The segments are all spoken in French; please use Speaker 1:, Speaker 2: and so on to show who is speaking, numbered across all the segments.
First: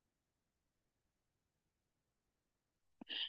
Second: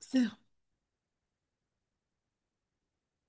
Speaker 1: Sérieux?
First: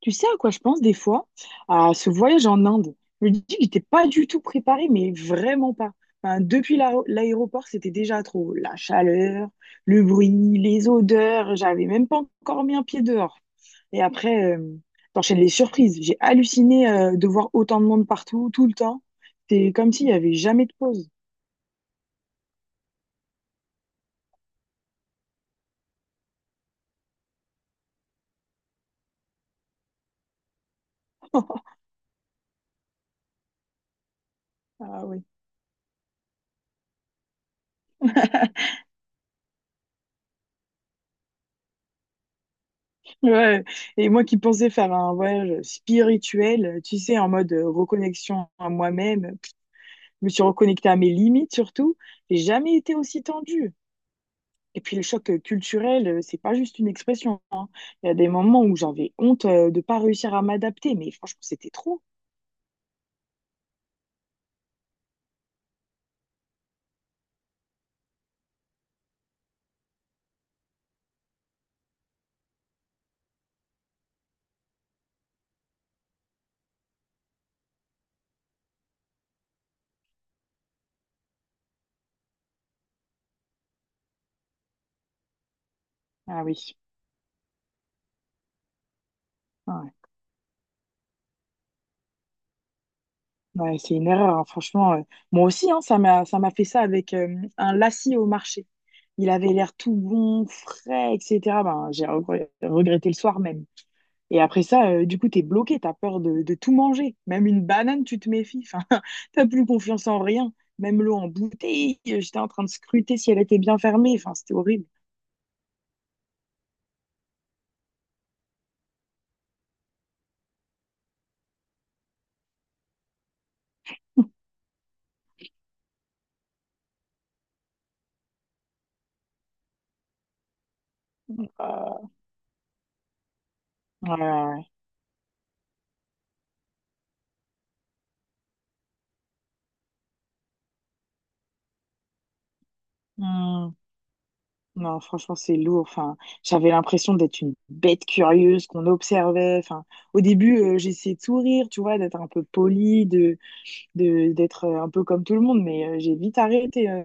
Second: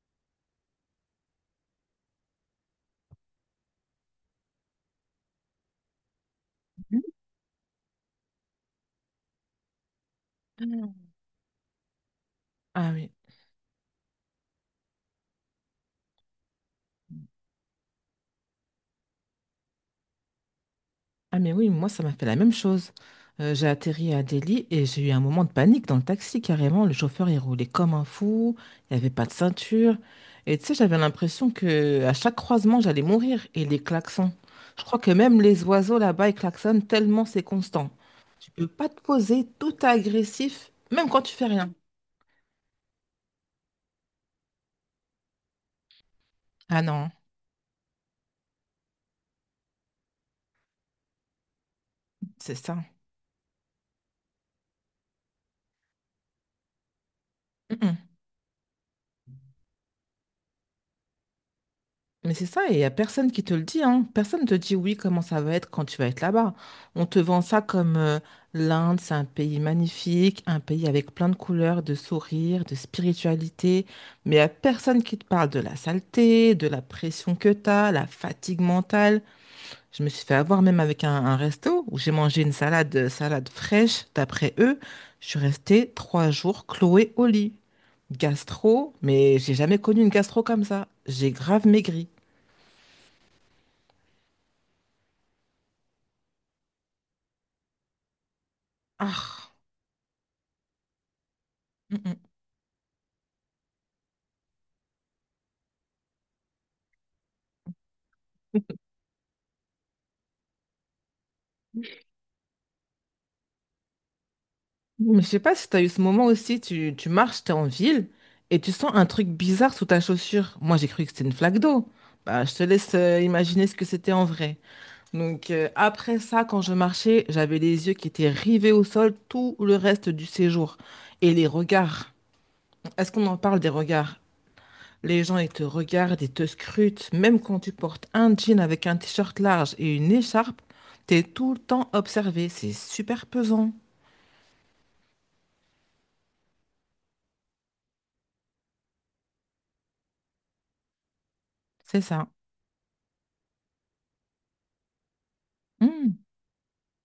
Speaker 2: Tu sais à quoi je pense des fois? À ce voyage en Inde. Je me dis que j'étais pas du tout préparée, mais vraiment pas. Enfin, depuis l'aéroport, c'était déjà trop. La chaleur, le bruit, les
Speaker 1: Mm.
Speaker 2: odeurs, j'avais même pas encore mis un
Speaker 1: Ah
Speaker 2: pied
Speaker 1: oui.
Speaker 2: dehors. Et après, t'enchaînes les surprises. J'ai halluciné, de voir autant de monde partout, tout le temps. C'est comme s'il y avait jamais de pause.
Speaker 1: Ah mais oui, moi ça m'a fait la même chose. J'ai atterri à Delhi et j'ai eu un moment de panique dans le taxi carrément. Le chauffeur il roulait comme un fou, il n'y avait pas de ceinture. Et tu sais, j'avais l'impression que à chaque croisement j'allais mourir et les klaxons. Je crois
Speaker 2: Ah
Speaker 1: que
Speaker 2: oui.
Speaker 1: même les oiseaux là-bas ils klaxonnent tellement c'est constant. Tu peux pas te poser, tout est agressif, même quand tu fais rien.
Speaker 2: Ouais. Et moi qui pensais faire un voyage spirituel,
Speaker 1: Ah
Speaker 2: tu
Speaker 1: non,
Speaker 2: sais, en mode reconnexion à moi-même. Je me suis reconnectée à mes limites surtout. J'ai
Speaker 1: c'est
Speaker 2: jamais
Speaker 1: ça.
Speaker 2: été aussi tendue. Et puis le choc culturel, c'est pas juste une expression.
Speaker 1: Mmh, mmh.
Speaker 2: Il y a des moments où j'avais honte de pas réussir à m'adapter, mais franchement, c'était trop.
Speaker 1: Mais c'est ça, et il n'y a personne qui te le dit, hein. Personne ne te dit oui, comment ça va être quand tu vas être là-bas. On te vend ça comme l'Inde, c'est un pays magnifique, un pays avec plein de couleurs, de sourires, de spiritualité, mais il n'y a personne qui te parle de la saleté, de la pression que tu as, la fatigue mentale. Je me suis fait avoir même avec un resto où j'ai mangé une salade, salade fraîche, d'après eux. Je suis restée trois
Speaker 2: Ah
Speaker 1: jours
Speaker 2: oui.
Speaker 1: clouée au lit. Gastro, mais j'ai jamais
Speaker 2: Ouais.
Speaker 1: connu une gastro comme ça. J'ai grave maigri.
Speaker 2: Ouais, c'est une erreur, hein, franchement. Moi aussi, hein, ça m'a fait ça avec un lacis au marché. Il
Speaker 1: Ah,
Speaker 2: avait l'air tout bon, frais, etc. Ben,
Speaker 1: mm,
Speaker 2: regretté le soir même. Et après ça, du coup, t'es bloqué, t'as peur de tout manger. Même une banane, tu te méfies.
Speaker 1: mm.
Speaker 2: Enfin, t'as plus confiance en rien. Même l'eau en bouteille, j'étais en train de scruter si elle était bien fermée. Enfin, c'était horrible.
Speaker 1: Mais je sais pas si tu as eu ce moment aussi, tu marches, tu es en ville et tu sens un truc bizarre sous ta chaussure. Moi, j'ai cru que c'était une flaque d'eau. Bah, je te laisse imaginer ce que c'était en vrai. Donc, après ça, quand je marchais, j'avais les yeux qui étaient rivés au sol tout le reste du séjour. Et les
Speaker 2: Euh,
Speaker 1: regards. Est-ce qu'on en parle des
Speaker 2: ouais, ouais,
Speaker 1: regards?
Speaker 2: ouais.
Speaker 1: Les gens, ils te regardent, ils te scrutent. Même quand tu portes un jean avec un t-shirt large et une écharpe, t'es tout le temps observé. C'est super
Speaker 2: Hmm.
Speaker 1: pesant.
Speaker 2: Non, franchement, c'est lourd. Enfin, j'avais l'impression d'être une bête curieuse qu'on observait. Enfin, au début, j'essayais de sourire, tu vois,
Speaker 1: C'est
Speaker 2: d'être un
Speaker 1: ça.
Speaker 2: peu polie, d'être un peu comme tout le monde, mais
Speaker 1: Mmh.
Speaker 2: j'ai vite arrêté.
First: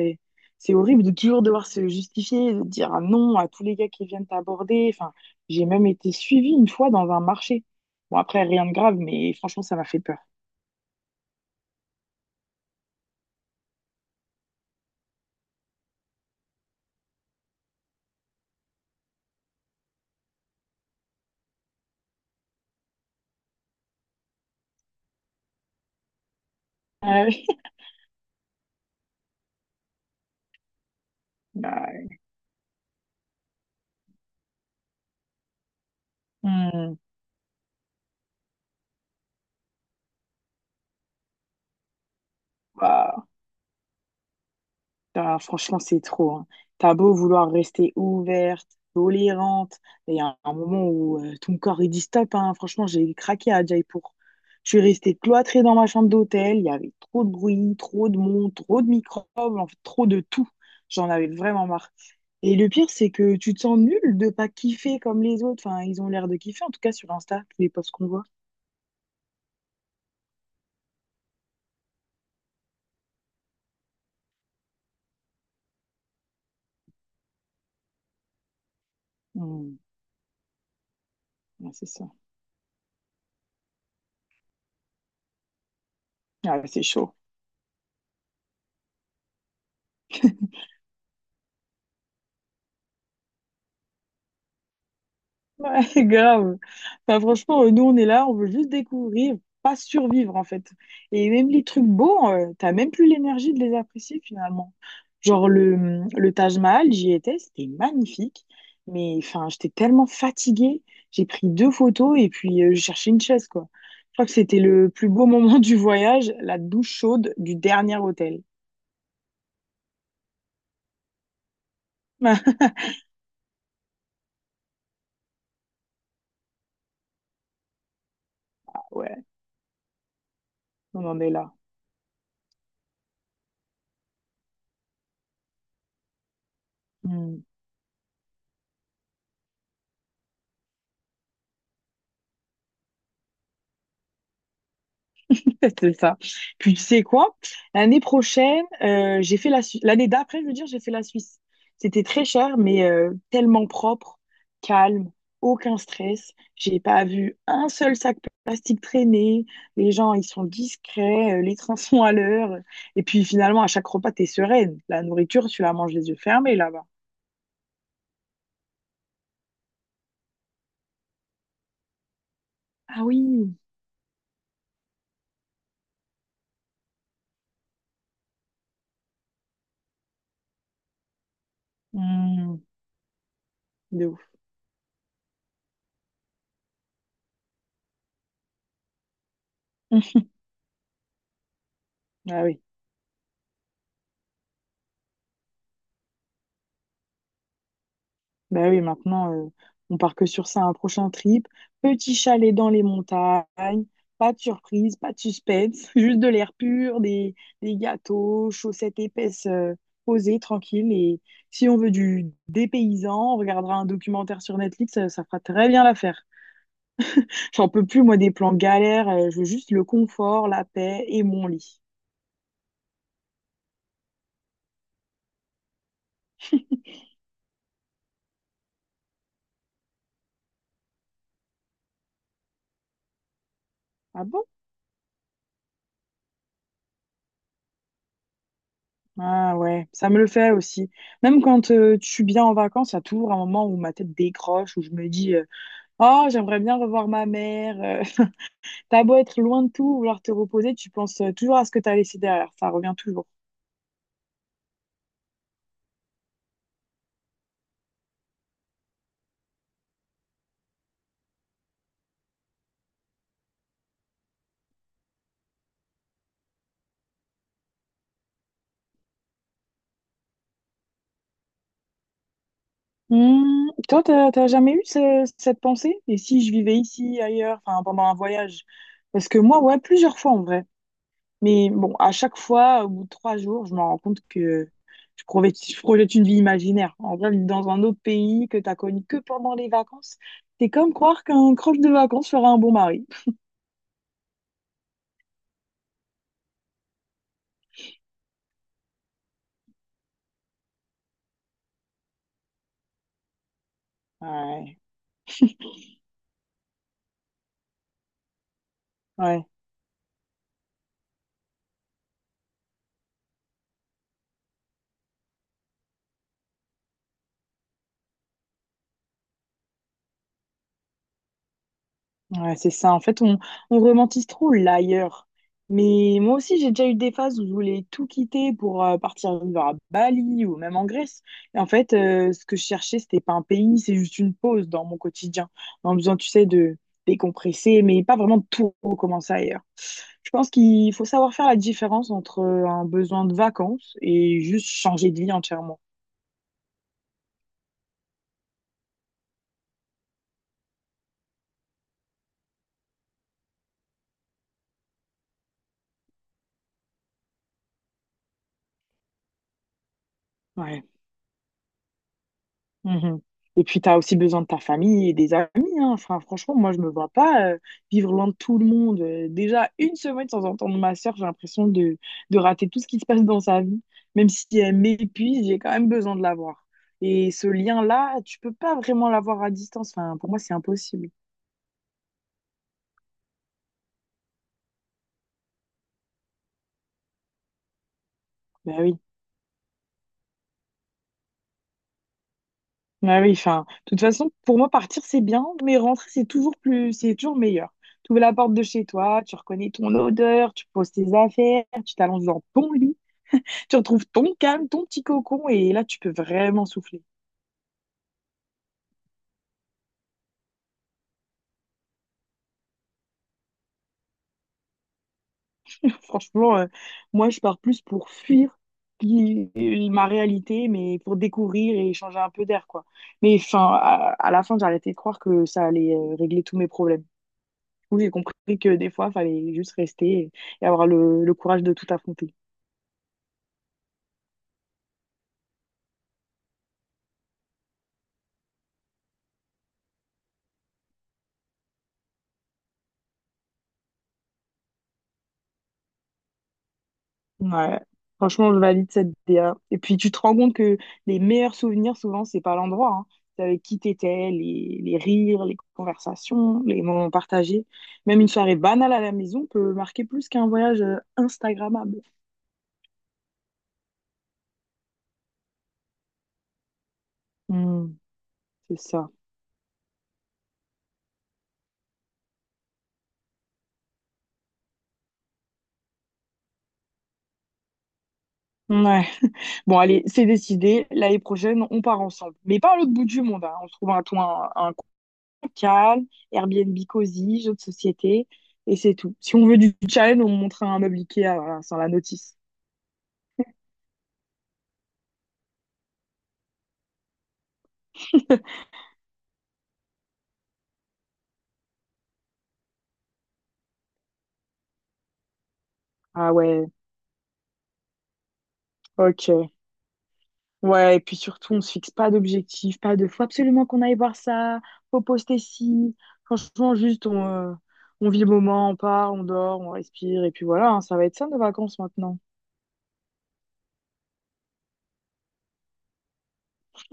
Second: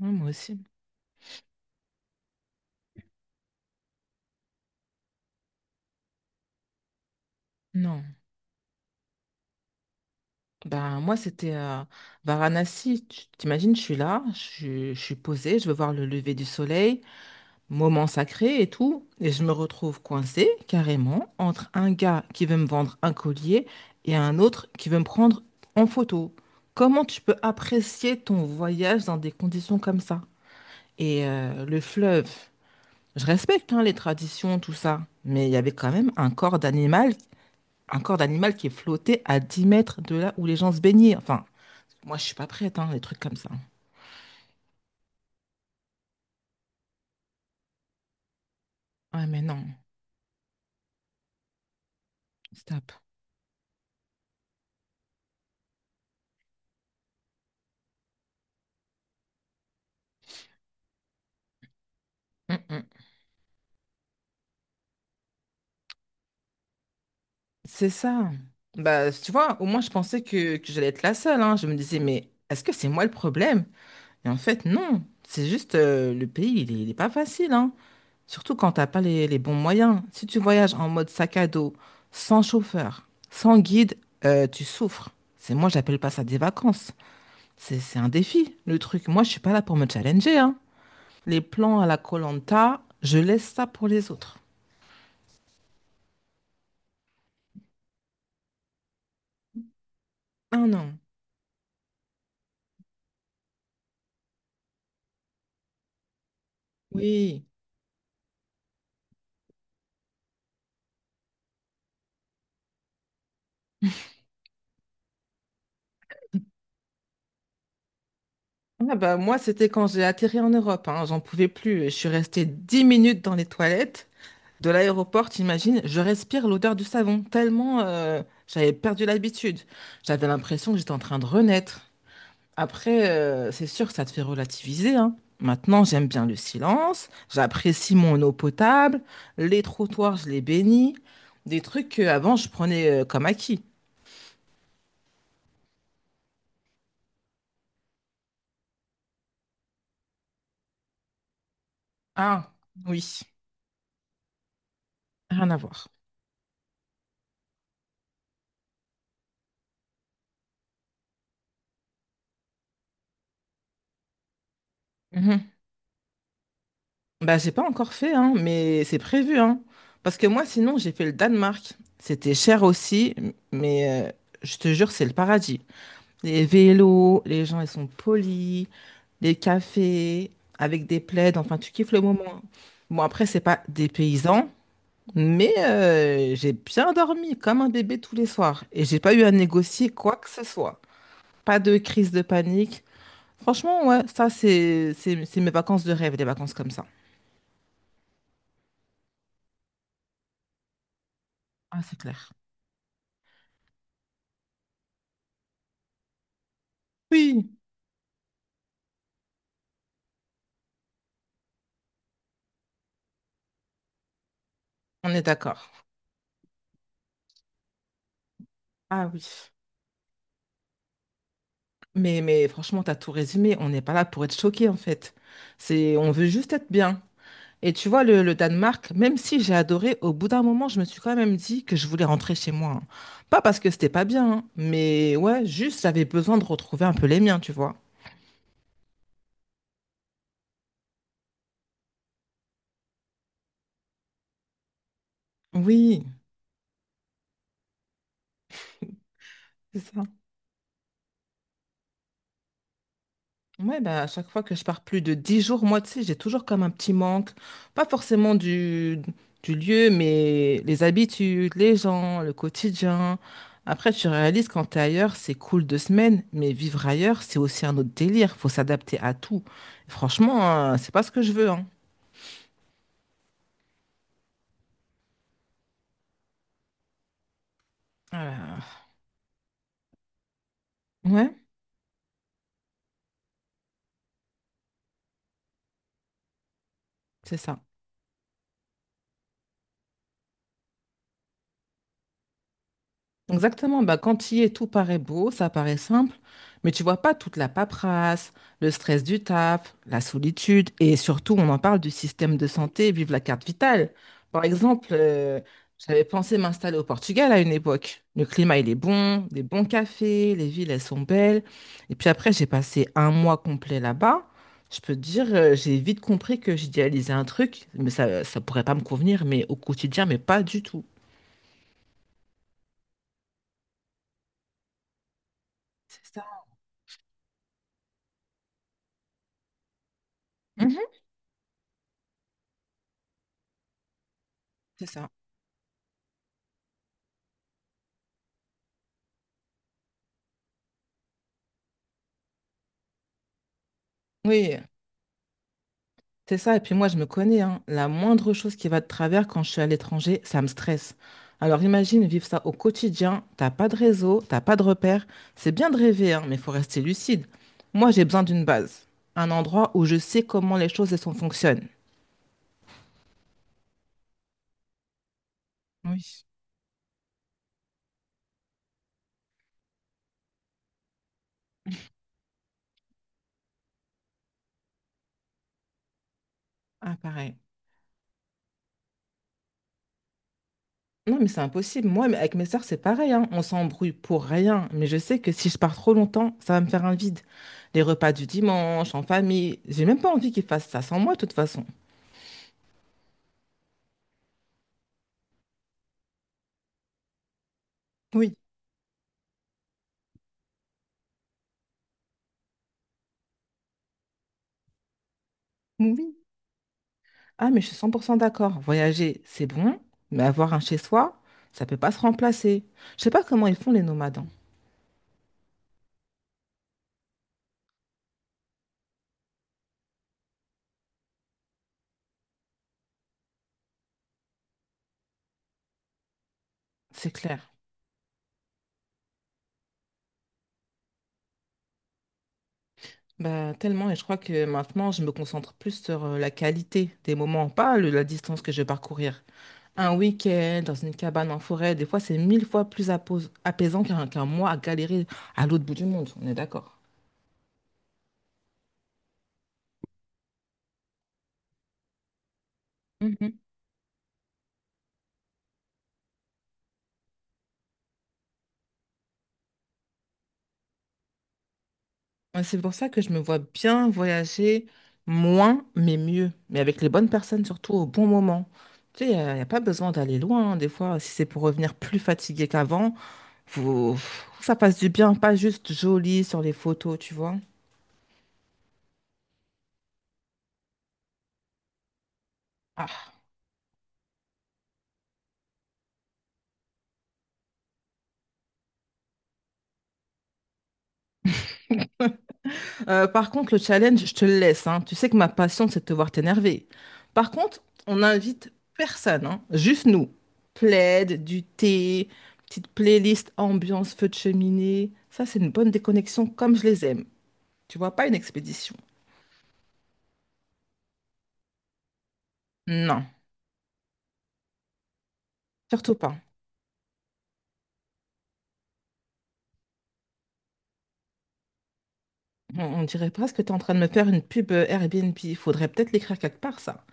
Speaker 1: Ouais, moi aussi.
Speaker 2: c'est horrible de toujours devoir se justifier, de dire un non à tous les gars qui viennent t'aborder. Enfin, j'ai même été suivie une fois dans un marché.
Speaker 1: Non.
Speaker 2: Bon, après, rien de grave, mais franchement, ça m'a fait peur.
Speaker 1: Ben, moi, c'était Varanasi. Tu t'imagines, je suis là, je suis posée, je veux voir le lever du soleil, moment sacré et tout. Et je me retrouve coincée, carrément, entre un gars qui veut me vendre un collier et un autre qui veut me prendre en photo. Comment tu
Speaker 2: Ah
Speaker 1: peux
Speaker 2: oui.
Speaker 1: apprécier ton voyage dans des conditions comme ça? Et le
Speaker 2: Bah,
Speaker 1: fleuve, je respecte hein, les traditions, tout ça, mais il y avait quand même
Speaker 2: hmm.
Speaker 1: un corps d'animal qui est flotté à 10 mètres de là où les gens se baignaient. Enfin, moi, je suis pas prête, hein, des trucs
Speaker 2: Bah,
Speaker 1: comme ça.
Speaker 2: ah, franchement, c'est trop. Hein. T'as beau vouloir rester ouverte,
Speaker 1: Ouais, mais non,
Speaker 2: tolérante, il y a un moment où ton corps il dit stop. Hein. Franchement,
Speaker 1: stop.
Speaker 2: j'ai craqué à Jaipur. Je suis restée cloîtrée dans ma chambre d'hôtel. Il y avait trop de bruit, trop de monde, trop de microbes, en fait, trop de tout. J'en avais vraiment marre. Et le pire,
Speaker 1: Mm-mm.
Speaker 2: c'est que tu te sens nul de pas kiffer comme les autres. Enfin, ils ont l'air de kiffer, en tout cas sur Insta, tous les
Speaker 1: C'est
Speaker 2: posts qu'on voit.
Speaker 1: ça. Bah, tu vois, au moins, je pensais que j'allais être la seule. Hein. Je me disais, mais est-ce que c'est moi le problème? Et en fait, non. C'est juste, le pays, il est pas facile, hein. Surtout quand t'as pas les bons
Speaker 2: Hmm,
Speaker 1: moyens. Si tu voyages en mode sac à
Speaker 2: ouais,
Speaker 1: dos,
Speaker 2: c'est ça.
Speaker 1: sans chauffeur, sans guide, tu souffres. C'est moi, j'appelle pas ça des
Speaker 2: Ah, c'est
Speaker 1: vacances.
Speaker 2: chaud.
Speaker 1: C'est un défi, le truc. Moi, je suis pas là pour me challenger, hein. Les plans à la koh je laisse ça pour les autres.
Speaker 2: C'est grave. Bah, franchement, nous, on est là, on veut juste découvrir, pas survivre, en
Speaker 1: Ah
Speaker 2: fait.
Speaker 1: non,
Speaker 2: Et même les trucs beaux, t'as même plus l'énergie de les apprécier, finalement. Genre, le Taj Mahal, j'y étais,
Speaker 1: oui.
Speaker 2: c'était magnifique. Mais, enfin, j'étais tellement fatiguée. J'ai pris deux photos et puis je cherchais une chaise, quoi. Je crois que c'était le plus beau moment du voyage, la douche chaude du dernier hôtel.
Speaker 1: Ah bah, moi, c'était quand j'ai atterri en Europe. Hein, j'en pouvais plus. Je suis restée 10 minutes dans les toilettes de l'aéroport, t'imagines, je respire l'odeur du savon, tellement j'avais perdu
Speaker 2: Ouais,
Speaker 1: l'habitude. J'avais l'impression que j'étais en
Speaker 2: on
Speaker 1: train
Speaker 2: en
Speaker 1: de
Speaker 2: est là.
Speaker 1: renaître. Après, c'est sûr que ça te fait relativiser, hein. Maintenant, j'aime bien le silence,
Speaker 2: Hmm.
Speaker 1: j'apprécie mon eau potable, les trottoirs, je les bénis, des trucs qu'avant, je prenais comme acquis.
Speaker 2: C'est ça. Puis tu sais quoi? L'année prochaine, j'ai fait la Suisse. L'année d'après, je veux dire, j'ai fait la Suisse. C'était très
Speaker 1: Ah,
Speaker 2: cher, mais
Speaker 1: oui,
Speaker 2: tellement propre, calme,
Speaker 1: rien à
Speaker 2: aucun
Speaker 1: voir.
Speaker 2: stress. J'ai pas vu un seul sac plastique traîner. Les gens, ils sont discrets, les trains sont à l'heure. Et puis finalement, à chaque repas, t'es sereine. La nourriture,
Speaker 1: Mhm.
Speaker 2: tu la manges les yeux fermés là-bas.
Speaker 1: Bah, j'ai pas encore fait, hein, mais c'est prévu, hein. Parce que moi, sinon, j'ai fait le Danemark. C'était cher
Speaker 2: Ah
Speaker 1: aussi,
Speaker 2: oui.
Speaker 1: mais je te jure, c'est le paradis. Les vélos, les gens, ils sont polis, les cafés, avec des plaids, enfin, tu kiffes le moment. Hein.
Speaker 2: Mmh,
Speaker 1: Bon, après, c'est pas des
Speaker 2: de ouf.
Speaker 1: paysans, mais j'ai bien dormi comme un bébé tous les soirs. Et j'ai pas eu à négocier quoi que ce soit. Pas de crise de
Speaker 2: Ah oui.
Speaker 1: panique. Franchement, ouais, ça, c'est mes vacances de rêve, des vacances comme ça.
Speaker 2: Ben oui, maintenant, on part que sur ça, un prochain trip.
Speaker 1: Ah, c'est
Speaker 2: Petit
Speaker 1: clair.
Speaker 2: chalet dans les montagnes, pas de surprise, pas de suspense, juste de l'air pur,
Speaker 1: Oui,
Speaker 2: des gâteaux, chaussettes épaisses, posées, tranquilles. Et si on veut du dépaysant, on regardera un documentaire sur Netflix,
Speaker 1: on est
Speaker 2: ça fera très
Speaker 1: d'accord.
Speaker 2: bien l'affaire. J'en peux plus, moi, des plans galères,
Speaker 1: Ah
Speaker 2: je veux
Speaker 1: oui.
Speaker 2: juste le confort, la paix et mon lit.
Speaker 1: Mais franchement, t'as tout résumé. On n'est pas là pour être choqué, en fait. C'est, on veut juste être bien. Et tu vois, le Danemark, même si j'ai adoré, au bout d'un moment, je me suis quand même dit que je voulais rentrer chez moi. Hein. Pas parce que c'était pas
Speaker 2: Ah
Speaker 1: bien,
Speaker 2: bon?
Speaker 1: hein, mais ouais, juste j'avais besoin de retrouver un peu les miens, tu vois.
Speaker 2: Ah ouais, ça me le fait aussi. Même quand je suis bien en vacances, il y a toujours un moment où ma tête décroche, où je me dis...
Speaker 1: Oui,
Speaker 2: oh, j'aimerais bien revoir ma mère. T'as beau être loin de
Speaker 1: c'est
Speaker 2: tout,
Speaker 1: ça.
Speaker 2: vouloir te reposer, tu penses toujours à ce que t'as laissé derrière. Ça revient toujours.
Speaker 1: Ouais, bah, à chaque fois que je pars plus de 10 jours, moi, tu sais, j'ai toujours comme un petit manque. Pas forcément du lieu, mais les habitudes, les gens, le quotidien. Après, tu réalises quand t'es ailleurs, c'est cool deux semaines, mais vivre ailleurs, c'est aussi un autre délire. Faut s'adapter à tout. Franchement, hein, c'est pas ce que je veux, hein.
Speaker 2: Hmm. Toi, t'as jamais eu cette pensée? Et si je vivais ici, ailleurs, enfin pendant un
Speaker 1: Ah
Speaker 2: voyage?
Speaker 1: là
Speaker 2: Parce que moi, ouais, plusieurs fois en vrai.
Speaker 1: là. Ouais,
Speaker 2: Mais bon, à chaque fois, au bout de trois jours, je me rends compte que je projette une vie imaginaire. En vrai,
Speaker 1: c'est
Speaker 2: vivre
Speaker 1: ça.
Speaker 2: dans un autre pays que t'as connu que pendant les vacances, c'est comme croire qu'un croche de vacances fera un bon mari.
Speaker 1: Exactement, bah, quand il est tout paraît beau, ça paraît simple, mais tu vois pas toute la paperasse, le stress du taf, la solitude, et surtout on en parle du système de santé, vive la carte vitale. Par
Speaker 2: Ouais,
Speaker 1: exemple, j'avais pensé m'installer au Portugal à une époque. Le climat il est bon, des
Speaker 2: ouais.
Speaker 1: bons cafés, les villes elles sont belles, et puis après j'ai passé un mois complet là-bas. Je peux te dire, j'ai vite compris que j'idéalisais un truc, mais ça pourrait pas me convenir, mais au quotidien, mais pas du tout.
Speaker 2: Ouais, c'est ça. En fait, on romantise trop l'ailleurs.
Speaker 1: C'est
Speaker 2: Mais moi
Speaker 1: ça.
Speaker 2: aussi, j'ai déjà eu des phases où je voulais tout quitter pour partir vivre à Bali ou même
Speaker 1: Mhm,
Speaker 2: en Grèce. Et en fait, ce que je cherchais, c'était pas un pays, c'est juste une pause dans
Speaker 1: c'est
Speaker 2: mon
Speaker 1: ça.
Speaker 2: quotidien. En besoin, tu sais, de décompresser, mais pas vraiment de tout recommencer ailleurs. Je pense qu'il faut savoir faire la différence entre un besoin de vacances et
Speaker 1: Oui.
Speaker 2: juste changer de vie entièrement.
Speaker 1: C'est ça, et puis moi je me connais, hein. La moindre chose qui va de travers quand je suis à l'étranger, ça me stresse. Alors imagine vivre ça au quotidien, t'as pas de réseau, t'as pas de repères. C'est bien de rêver, hein, mais il faut rester lucide. Moi j'ai besoin d'une base, un endroit où je sais comment les
Speaker 2: Ouais.
Speaker 1: choses et sont fonctionnent.
Speaker 2: Mhm. Et puis, tu as aussi besoin de ta famille et des amis. Hein. Enfin,
Speaker 1: Oui.
Speaker 2: franchement, moi, je me vois pas vivre loin de tout le monde. Déjà, une semaine sans entendre ma soeur, j'ai l'impression de rater tout ce qui se passe dans sa vie. Même si elle m'épuise, j'ai quand même besoin de la voir.
Speaker 1: Ah
Speaker 2: Et
Speaker 1: pareil.
Speaker 2: ce lien-là, tu peux pas vraiment l'avoir à distance. Enfin, pour moi, c'est impossible.
Speaker 1: Non mais c'est impossible, moi mais avec mes sœurs c'est pareil, hein. On s'embrouille pour rien, mais je sais que si je pars trop longtemps, ça va me faire un vide. Les repas du
Speaker 2: Bah
Speaker 1: dimanche,
Speaker 2: oui.
Speaker 1: en famille, j'ai même pas envie qu'ils fassent ça sans moi de toute façon.
Speaker 2: Bah oui, enfin, de toute façon, pour moi, partir, c'est bien, mais rentrer, c'est toujours meilleur. Tu ouvres la
Speaker 1: Oui.
Speaker 2: porte de chez toi, tu reconnais ton odeur, tu poses tes affaires, tu t'allonges dans ton lit. Tu retrouves ton calme, ton petit cocon, et là, tu peux
Speaker 1: Oui,
Speaker 2: vraiment souffler.
Speaker 1: ah, mais je suis 100% d'accord. Voyager, c'est bon, mais avoir un chez-soi, ça peut pas se remplacer. Je sais pas comment ils font les nomades, hein.
Speaker 2: Franchement, moi, je pars plus pour fuir qui- ma réalité, mais pour découvrir et changer un peu d'air, quoi. Mais enfin, à la fin, j'ai arrêté de croire que ça allait régler tous mes problèmes.
Speaker 1: C'est clair.
Speaker 2: Du coup, j'ai compris que des fois, il fallait juste rester et avoir le courage de tout affronter.
Speaker 1: Bah, tellement, et je crois que maintenant, je me concentre plus sur la qualité des moments, pas la distance que je vais parcourir. Un week-end dans une cabane en forêt, des fois, c'est mille fois plus apaisant qu'un mois à galérer à l'autre bout du monde. On est d'accord.
Speaker 2: Ouais, franchement, je valide cette DA. Et puis, tu te rends compte que les meilleurs souvenirs, souvent, c'est pas l'endroit, hein. C'est avec qui t'étais, les rires, les conversations, les moments partagés. Même une soirée banale à la maison peut marquer plus qu'un voyage Instagrammable.
Speaker 1: Ouais, c'est pour ça que je me vois bien voyager moins, mais mieux. Mais avec les bonnes personnes, surtout au
Speaker 2: Hmm,
Speaker 1: bon moment.
Speaker 2: c'est
Speaker 1: Tu
Speaker 2: ça.
Speaker 1: sais, y a pas besoin d'aller loin. Hein. Des fois, si c'est pour revenir plus fatigué qu'avant, faut que ça passe du bien, pas juste joli sur les photos, tu vois.
Speaker 2: Ouais. Bon, allez, c'est décidé. L'année prochaine, on part ensemble. Mais pas à l'autre bout
Speaker 1: Ah.
Speaker 2: du monde, hein. On se trouve un coin calme, Airbnb cosy, jeux de société, et c'est tout. Si on veut du challenge, on montre un meuble Ikea, voilà, sans la notice.
Speaker 1: Par contre, le challenge, je te le laisse, hein. Tu sais que ma passion, c'est de te voir t'énerver. Par contre, on n'invite personne, hein. Juste nous. Plaid, du thé, petite playlist, ambiance, feu de cheminée. Ça, c'est une bonne déconnexion
Speaker 2: Ah
Speaker 1: comme je
Speaker 2: ouais.
Speaker 1: les aime. Tu vois, pas une expédition.
Speaker 2: Ok. Ouais, et puis surtout, on se fixe pas d'objectif, pas
Speaker 1: Non,
Speaker 2: de faut absolument qu'on aille voir ça, faut poster
Speaker 1: surtout
Speaker 2: ci.
Speaker 1: pas.
Speaker 2: Franchement, juste, on vit le moment, on part, on dort, on respire, et puis voilà, hein, ça va être ça nos vacances maintenant.
Speaker 1: On dirait presque que tu es en train de me faire une pub Airbnb. Il faudrait peut-être l'écrire quelque part, ça.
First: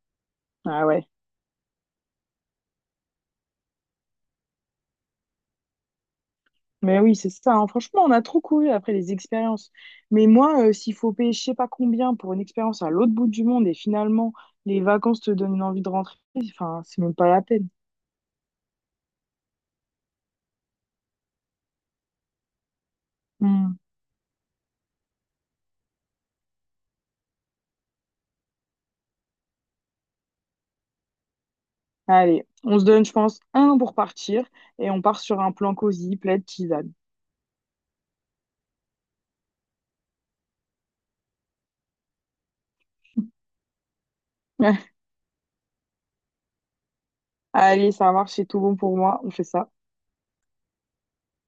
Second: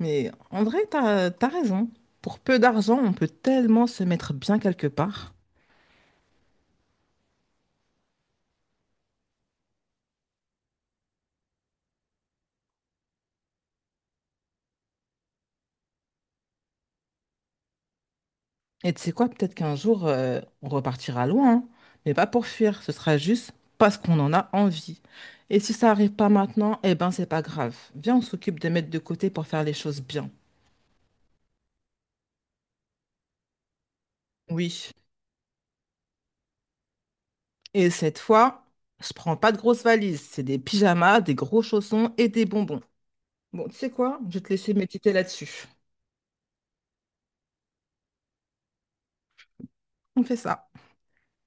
Speaker 1: Mais en vrai,
Speaker 2: Ah ouais.
Speaker 1: t'as raison. Pour peu d'argent, on peut tellement se mettre bien quelque part.
Speaker 2: Mais oui, c'est ça. Hein. Franchement, on a trop couru après les expériences. Mais moi, s'il faut payer je sais pas combien pour une expérience à l'autre bout du monde et finalement, les vacances te donnent une envie de rentrer, enfin, c'est même pas la peine.
Speaker 1: Et tu sais quoi, peut-être qu'un jour, on repartira loin, hein, mais pas pour fuir, ce sera juste
Speaker 2: Hmm.
Speaker 1: parce qu'on en a envie. Et si ça arrive pas maintenant, eh ben c'est pas grave. Viens, on s'occupe de mettre de côté pour faire les choses bien.
Speaker 2: Allez, on se donne, je pense, un an pour partir
Speaker 1: Oui.
Speaker 2: et on part sur un plan cosy, plaid, tisane.
Speaker 1: Et cette fois, je prends pas de grosses valises, c'est des pyjamas, des gros chaussons et des bonbons. Bon, tu sais quoi, je vais te laisser méditer là-dessus.
Speaker 2: Allez, ça marche, c'est tout bon pour moi, on fait ça.
Speaker 1: On fait ça.